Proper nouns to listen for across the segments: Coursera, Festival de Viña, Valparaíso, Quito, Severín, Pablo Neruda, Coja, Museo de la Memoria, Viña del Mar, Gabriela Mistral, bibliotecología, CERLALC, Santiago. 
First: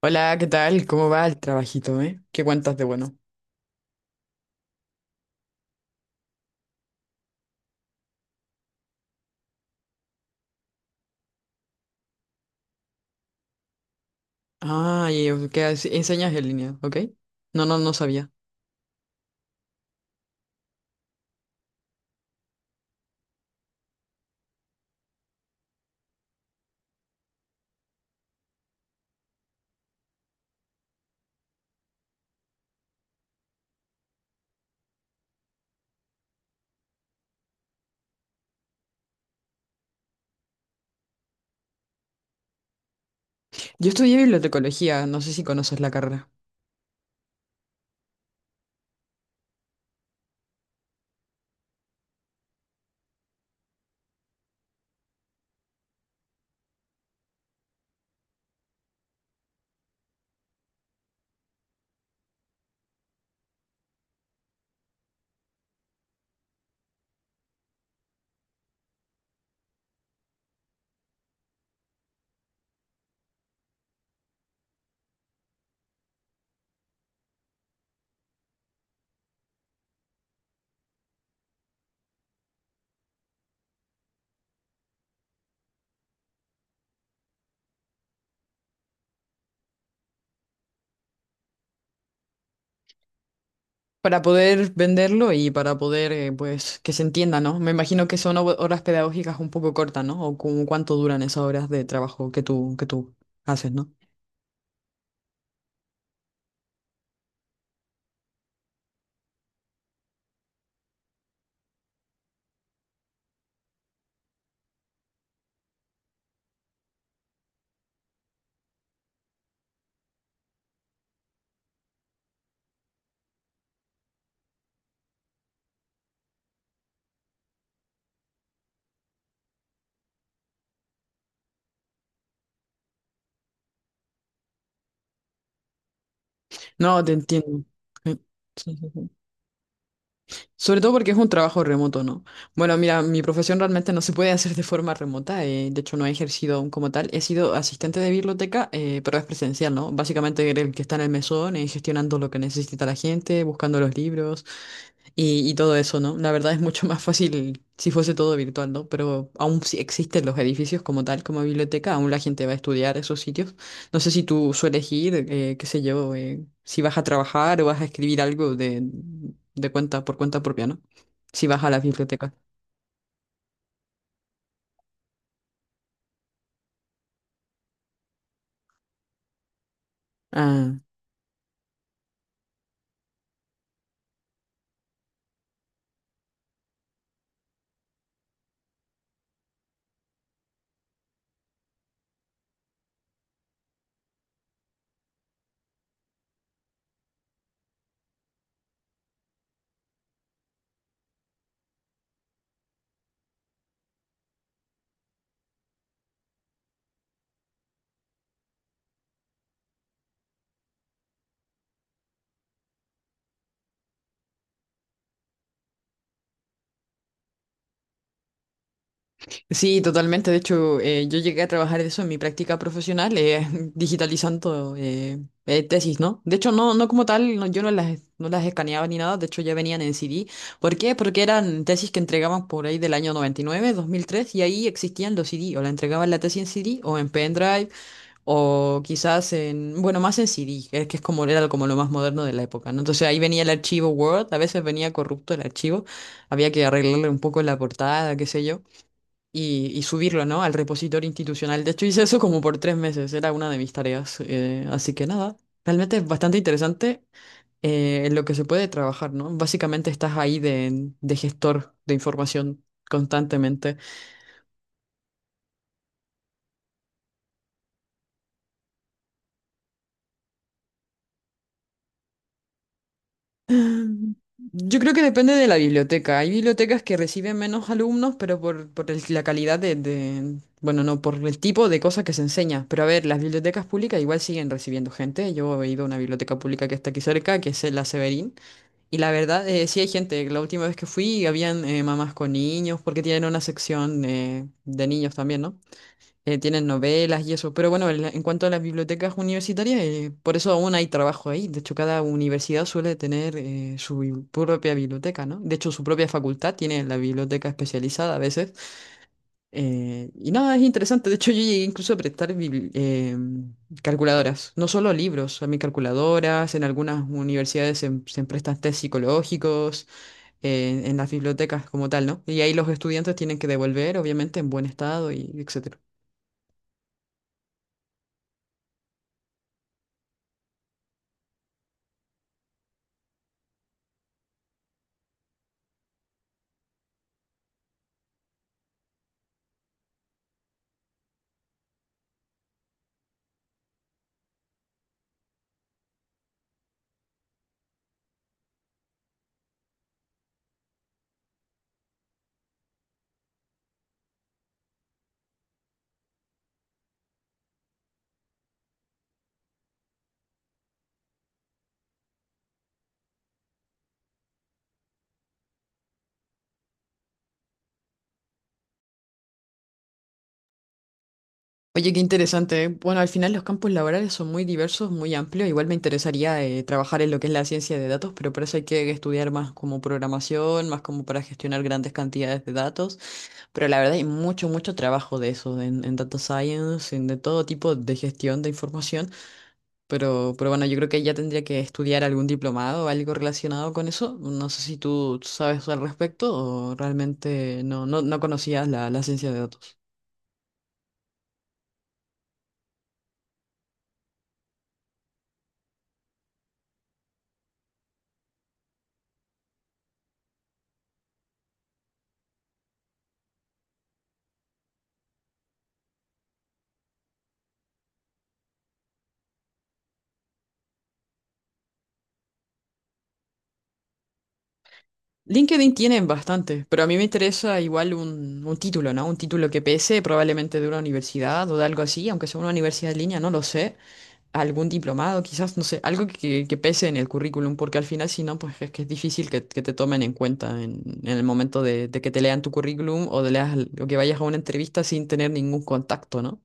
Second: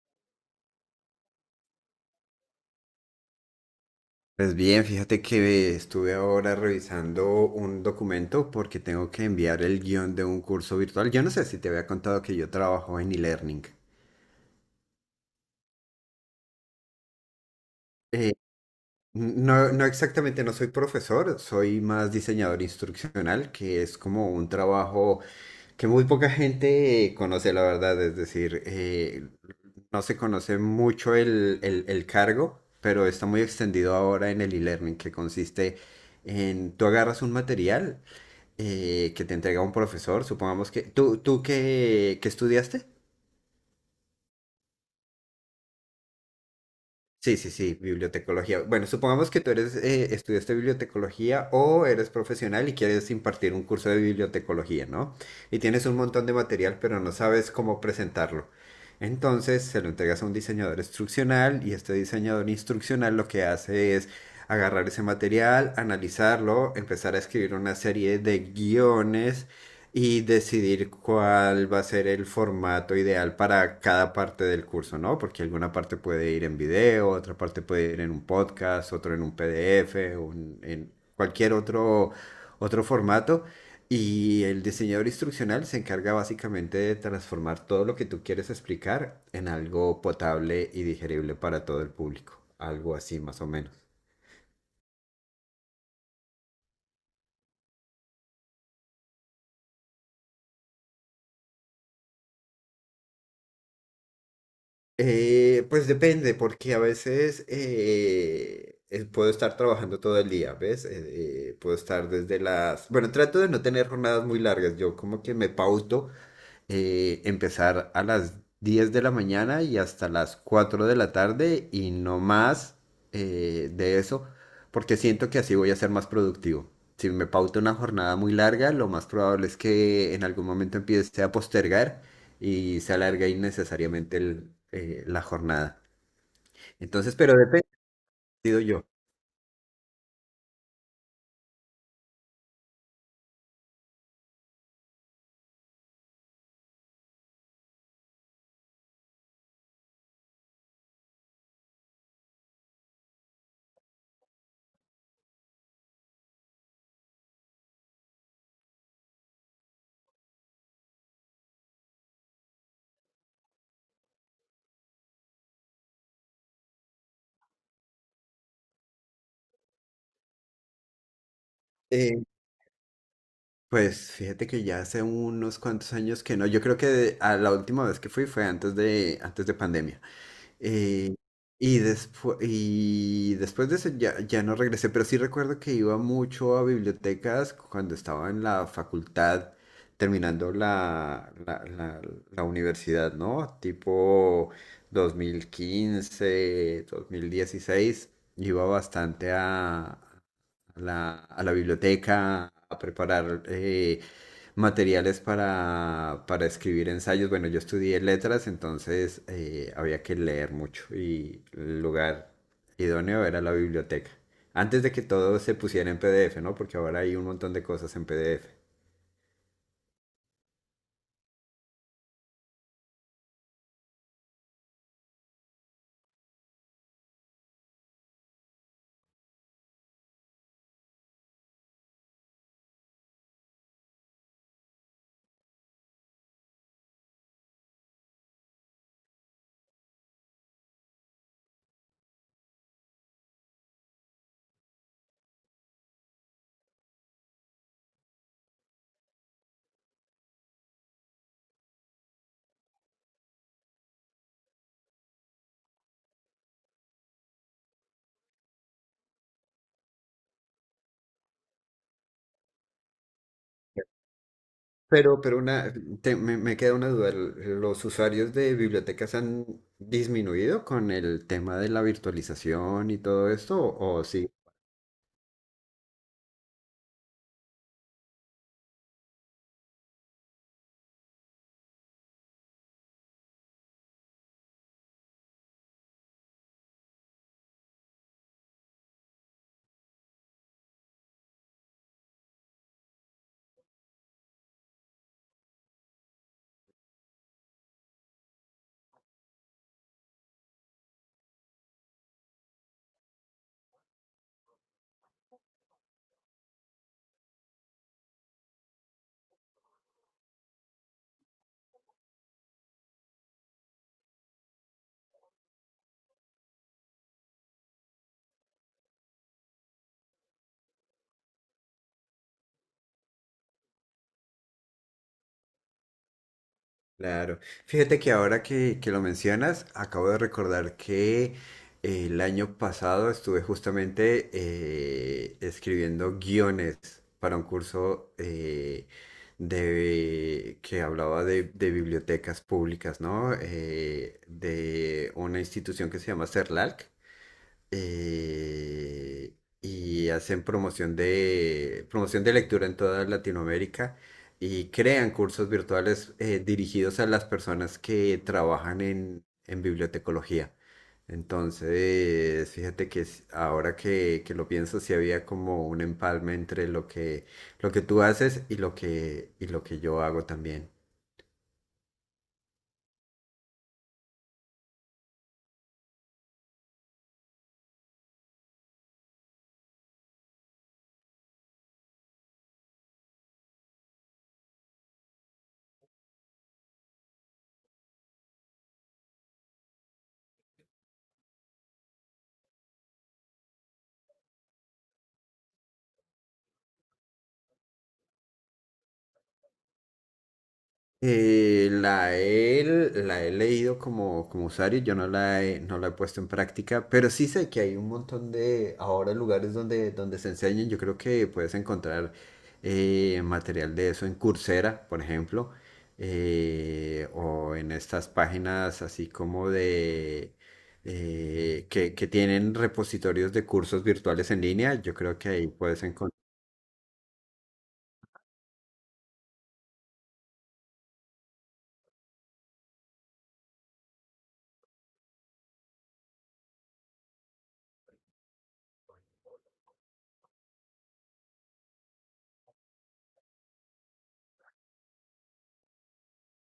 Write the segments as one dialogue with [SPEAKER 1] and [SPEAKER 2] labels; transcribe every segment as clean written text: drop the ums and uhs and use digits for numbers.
[SPEAKER 1] Hola, ¿qué tal? ¿Cómo va el trabajito, ¿Qué cuentas de bueno?
[SPEAKER 2] Pues bien, fíjate que estuve ahora revisando un documento porque tengo que enviar el guión de un curso virtual. Yo no sé si te había contado que yo trabajo en e-learning.
[SPEAKER 1] Ah, y ¿qué haces? ¿Enseñas en línea, ok? No, no, no sabía.
[SPEAKER 2] Eh, no, no exactamente, no soy profesor, soy más diseñador instruccional, que es como un trabajo que muy poca gente conoce, la verdad. Es decir, no se conoce mucho el cargo, pero está muy extendido ahora en el e-learning, que consiste en tú agarras un material que te entrega un profesor, supongamos que... ¿Tú qué estudiaste?
[SPEAKER 1] Yo estudié bibliotecología, no sé si conoces la carrera.
[SPEAKER 2] Sí, sí, sí, bibliotecología. Bueno, supongamos que tú eres, estudiaste bibliotecología o eres profesional y quieres impartir un curso de bibliotecología, ¿no? Y tienes un montón de material, pero no sabes cómo presentarlo. Entonces se lo entregas a un diseñador instruccional y este diseñador instruccional lo que hace es agarrar ese material, analizarlo, empezar a escribir una serie de guiones y decidir cuál va a ser el formato ideal para cada parte del curso, ¿no? Porque alguna parte puede ir en video, otra parte puede ir en un podcast, otro en un PDF, en cualquier otro, otro formato. Y el diseñador instruccional se encarga básicamente de transformar todo lo que tú quieres explicar en algo potable y digerible para todo el público. Algo así más o menos.
[SPEAKER 1] Para poder venderlo y para poder, pues, que se entienda, ¿no? Me imagino que son horas pedagógicas un poco cortas, ¿no? O como cuánto duran esas horas de trabajo que que tú haces, ¿no?
[SPEAKER 2] Pues depende, porque a veces puedo estar trabajando todo el día, ¿ves? Puedo estar desde las... Bueno, trato de no tener jornadas muy largas, yo como que me pauto empezar a las 10 de la mañana y hasta las 4 de la tarde y no más de eso, porque siento que así voy a ser más productivo. Si me pauto una jornada muy larga, lo más probable es que en algún momento empiece a postergar y se alargue innecesariamente la jornada.
[SPEAKER 1] No, te
[SPEAKER 2] Entonces, pero
[SPEAKER 1] entiendo.
[SPEAKER 2] depende,
[SPEAKER 1] Sí,
[SPEAKER 2] digo yo.
[SPEAKER 1] sí, sí. Sobre todo porque es un trabajo remoto, ¿no? Bueno, mira, mi profesión realmente no se puede hacer de forma remota, de hecho no he ejercido aún como tal, he sido asistente de biblioteca, pero es presencial, ¿no? Básicamente el que está en el mesón, gestionando lo que necesita la gente, buscando los libros y todo eso, ¿no? La verdad es mucho más fácil si fuese todo virtual, ¿no? Pero aún sí existen los edificios como tal, como biblioteca, aún la gente va a estudiar esos sitios. No sé si tú sueles ir, qué sé yo, si vas a trabajar o vas a escribir algo de cuenta por cuenta propia, ¿no? Si vas a la
[SPEAKER 2] Eh,
[SPEAKER 1] biblioteca.
[SPEAKER 2] pues fíjate que ya hace unos cuantos años que no, yo creo que a la última vez que fui fue antes de pandemia.
[SPEAKER 1] Ah,
[SPEAKER 2] Eh, y después de eso ya no regresé, pero sí recuerdo que iba mucho a bibliotecas cuando estaba en la facultad, terminando la universidad, ¿no? Tipo dos mil quince 2016 iba bastante a la biblioteca a preparar materiales para escribir ensayos. Bueno, yo estudié letras, entonces había que leer mucho y el lugar idóneo era la biblioteca. Antes de que todo se pusiera en PDF, ¿no? Porque ahora hay un montón de cosas en PDF.
[SPEAKER 1] sí, totalmente. De hecho, yo llegué a trabajar de eso en mi práctica profesional, digitalizando tesis, ¿no? De hecho, no, no como tal, yo no las, no las escaneaba ni nada, de hecho ya venían en CD. ¿Por qué? Porque eran tesis que entregaban por ahí del año 99, 2003, y ahí existían los CD, o la entregaban la tesis en CD o en pendrive. O quizás en, bueno, más en CD, que es como era como lo más moderno de la época, ¿no? Entonces ahí venía el archivo Word, a veces venía corrupto el archivo, había que arreglarle un poco la portada, qué sé yo, y subirlo, ¿no? Al repositorio institucional. De hecho, hice eso como por 3 meses, era una de mis tareas. Así que nada, realmente es bastante interesante en lo que se puede trabajar, ¿no? Básicamente estás ahí de gestor de información constantemente.
[SPEAKER 2] Pero, pero una, me queda una duda. ¿Los usuarios de bibliotecas han disminuido con el tema de la virtualización y todo esto? O
[SPEAKER 1] Yo creo que depende de la biblioteca. Hay bibliotecas que reciben menos alumnos, pero la calidad bueno, no, por el tipo de cosas que se enseña. Pero a ver, las bibliotecas públicas igual siguen recibiendo gente. Yo he ido a una biblioteca pública que está aquí cerca, que es la Severín. Y la verdad, sí hay gente. La última vez que fui, habían mamás con niños, porque tienen una sección de niños también, ¿no? Tienen novelas y eso. Pero bueno, en cuanto a las bibliotecas universitarias, por eso aún hay trabajo ahí. De hecho, cada universidad suele tener su propia biblioteca, ¿no? De hecho, su propia facultad tiene la biblioteca especializada a veces. Y nada, es interesante. De hecho, yo llegué incluso a prestar calculadoras, no solo libros, a mí calculadoras, en algunas universidades se prestan test psicológicos, en las bibliotecas como tal, ¿no? Y ahí los estudiantes tienen que devolver, obviamente, en buen estado y etc.
[SPEAKER 2] Claro. Fíjate que ahora que lo mencionas, acabo de recordar que el año pasado estuve justamente escribiendo guiones para un curso que hablaba de bibliotecas públicas, ¿no? De una institución que se llama CERLALC eh, y hacen promoción de lectura en toda Latinoamérica y crean cursos virtuales dirigidos a las personas que trabajan en bibliotecología. Entonces, fíjate que ahora que lo pienso, sí había como un empalme entre lo que tú haces y lo que yo hago también.
[SPEAKER 1] Oye, qué interesante. ¿Eh? Bueno, al final los campos laborales son muy diversos, muy amplios. Igual me interesaría trabajar en lo que es la ciencia de datos, pero para eso hay que estudiar más como programación, más como para gestionar grandes cantidades de datos. Pero la verdad hay mucho, mucho trabajo de eso, en data science, en de todo tipo de gestión de información. Pero bueno, yo creo que ya tendría que estudiar algún diplomado o algo relacionado con eso. No sé si tú sabes al respecto o realmente no, no, no conocías la ciencia de datos.
[SPEAKER 2] Eh, la he, la he leído como usuario, yo no la he puesto en práctica, pero sí sé que hay un montón de ahora lugares donde, donde se enseñan. Yo creo que puedes encontrar material de eso en Coursera, por ejemplo, o en estas páginas así como de que tienen repositorios de cursos virtuales en línea. Yo creo que ahí
[SPEAKER 1] LinkedIn
[SPEAKER 2] puedes.
[SPEAKER 1] tienen bastante, pero a mí me interesa igual un título, ¿no? Un título que pese, probablemente de una universidad o de algo así, aunque sea una universidad en línea, no lo sé. Algún diplomado, quizás, no sé, algo que pese en el currículum, porque al final, si no, pues es que es difícil que te tomen en cuenta en el momento de que te lean tu currículum o, de leas, o que vayas a una entrevista sin tener ningún contacto, ¿no?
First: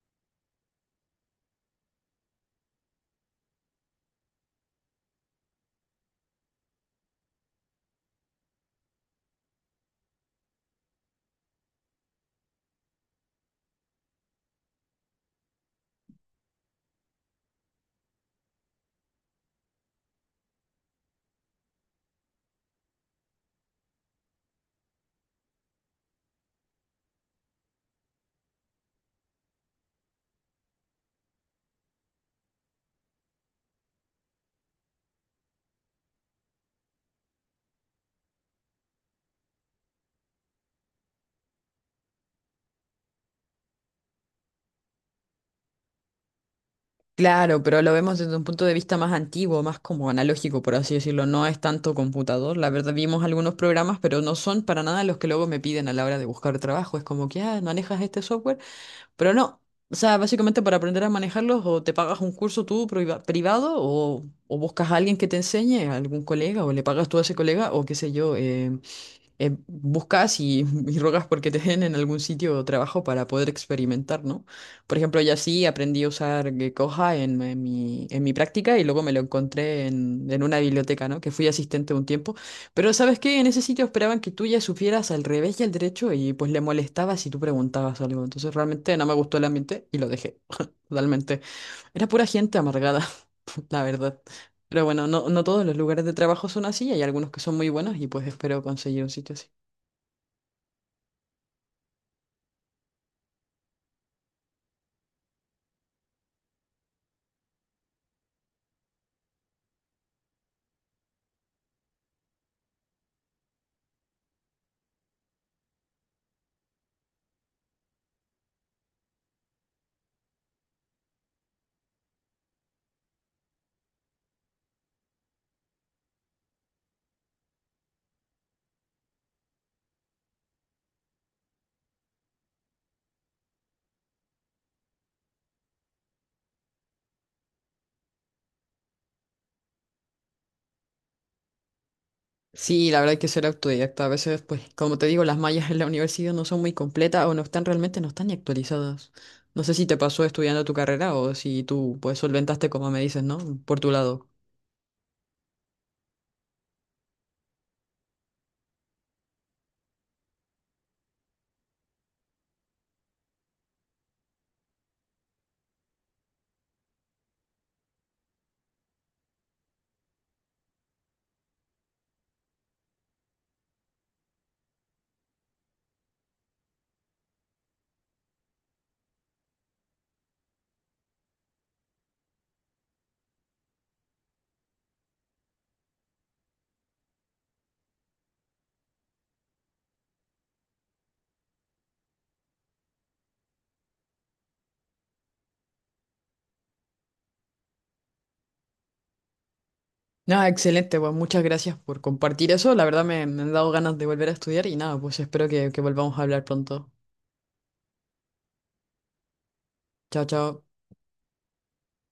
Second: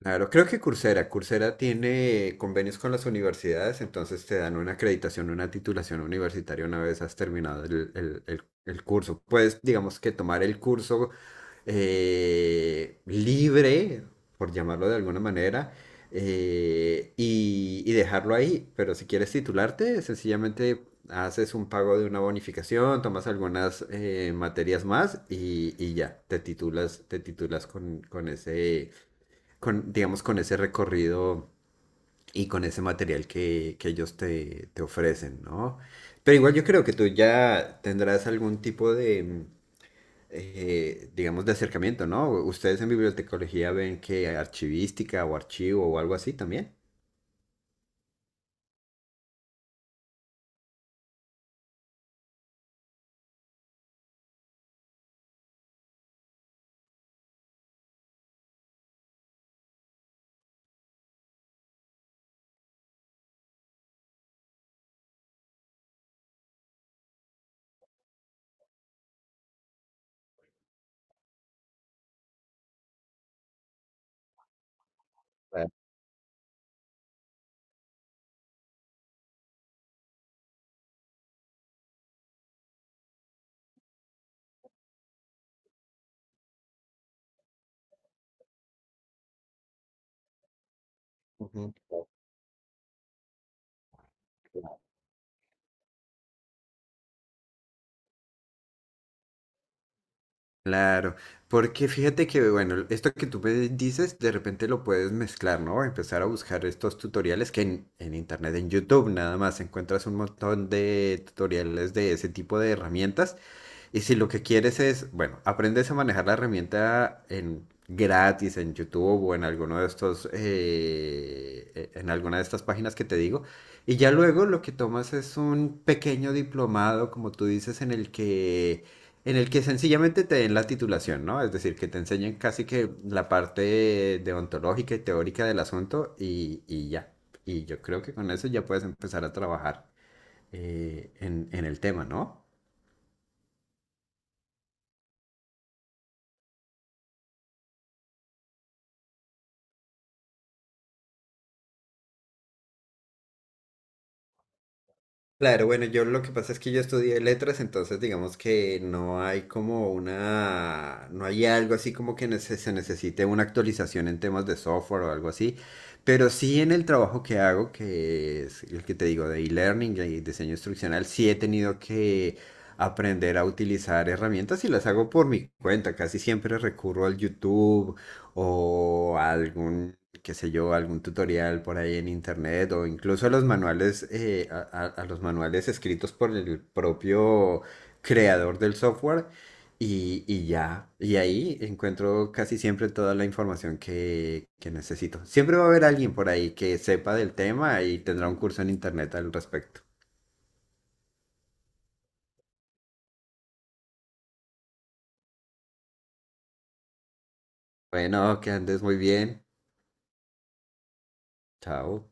[SPEAKER 2] Claro, creo que Coursera tiene convenios con las universidades, entonces te dan una acreditación, una titulación universitaria una vez has terminado el curso. Puedes, digamos que tomar el curso libre, por llamarlo de alguna manera, y dejarlo ahí. Pero si quieres titularte, sencillamente haces un pago de una bonificación, tomas algunas materias más y ya, te titulas digamos, con ese recorrido y con ese material que ellos te ofrecen, ¿no? Pero igual yo creo que tú ya tendrás algún tipo de, digamos, de acercamiento, ¿no? Ustedes en bibliotecología ven que archivística o archivo o algo así también.
[SPEAKER 1] Claro, pero lo vemos desde un punto de vista más antiguo, más como analógico, por así decirlo. No es tanto computador. La verdad, vimos algunos programas, pero no son para nada los que luego me piden a la hora de buscar trabajo. Es como que, ah, manejas este software, pero no. O sea, básicamente para aprender a manejarlos, o te pagas un curso tú privado, o buscas a alguien que te enseñe, a algún colega, o le pagas tú a ese colega, o qué sé yo. Buscas y, y rogas porque te den en algún sitio de trabajo para poder experimentar, ¿no? Por ejemplo, yo así aprendí a usar Coja en mi práctica y luego me lo encontré en una biblioteca, ¿no? Que fui asistente un tiempo. Pero ¿sabes qué? En ese sitio esperaban que tú ya supieras al revés y al derecho y pues le molestaba si tú preguntabas algo. Entonces realmente no me gustó el ambiente y lo dejé. Totalmente. Era pura gente amargada, la verdad. Pero bueno, no, no todos los lugares de trabajo son así, hay algunos que son muy buenos y pues espero conseguir un sitio así.
[SPEAKER 2] Claro, porque fíjate que, bueno, esto que tú me dices, de repente lo puedes mezclar, ¿no? Empezar a buscar estos tutoriales que en internet, en YouTube, nada más encuentras un montón de tutoriales de ese tipo de herramientas y si lo que quieres es, bueno, aprendes a manejar la herramienta en gratis en YouTube o en alguno de estos, en alguna de estas páginas que te digo, y ya luego lo que tomas es un pequeño diplomado, como tú dices, en el que sencillamente te den la titulación, ¿no? Es decir, que te enseñen casi que la parte deontológica y teórica del asunto y ya. Y yo creo que con eso ya puedes empezar a trabajar en el tema, ¿no?
[SPEAKER 1] Sí, la verdad hay que ser autodidacta. A veces, pues, como te digo, las mallas en la universidad no son muy completas o no están realmente, no están ni actualizadas. No sé si te pasó estudiando tu carrera o si tú, pues, solventaste como me dices, ¿no? Por tu lado.
[SPEAKER 2] Claro, bueno, yo lo que pasa es que yo estudié letras, entonces digamos que no hay como una, no hay algo así como que se necesite una actualización en temas de software o algo así, pero sí en el trabajo que hago, que es el que te digo de e-learning y diseño instruccional, sí he tenido que aprender a utilizar herramientas y las hago por mi cuenta, casi siempre recurro al YouTube o qué sé yo, algún tutorial por ahí en internet o incluso los manuales, a los manuales escritos por el propio creador del software y ya, y ahí encuentro casi siempre toda la información que necesito. Siempre va a haber alguien por ahí que sepa del tema y tendrá un curso en internet al respecto.
[SPEAKER 1] Nada, excelente, pues muchas gracias por compartir eso. La verdad me, me han dado ganas de volver a estudiar y nada, pues espero que volvamos a hablar pronto.
[SPEAKER 2] Bueno, que andes muy bien.
[SPEAKER 1] Chao, chao.
[SPEAKER 2] Chao.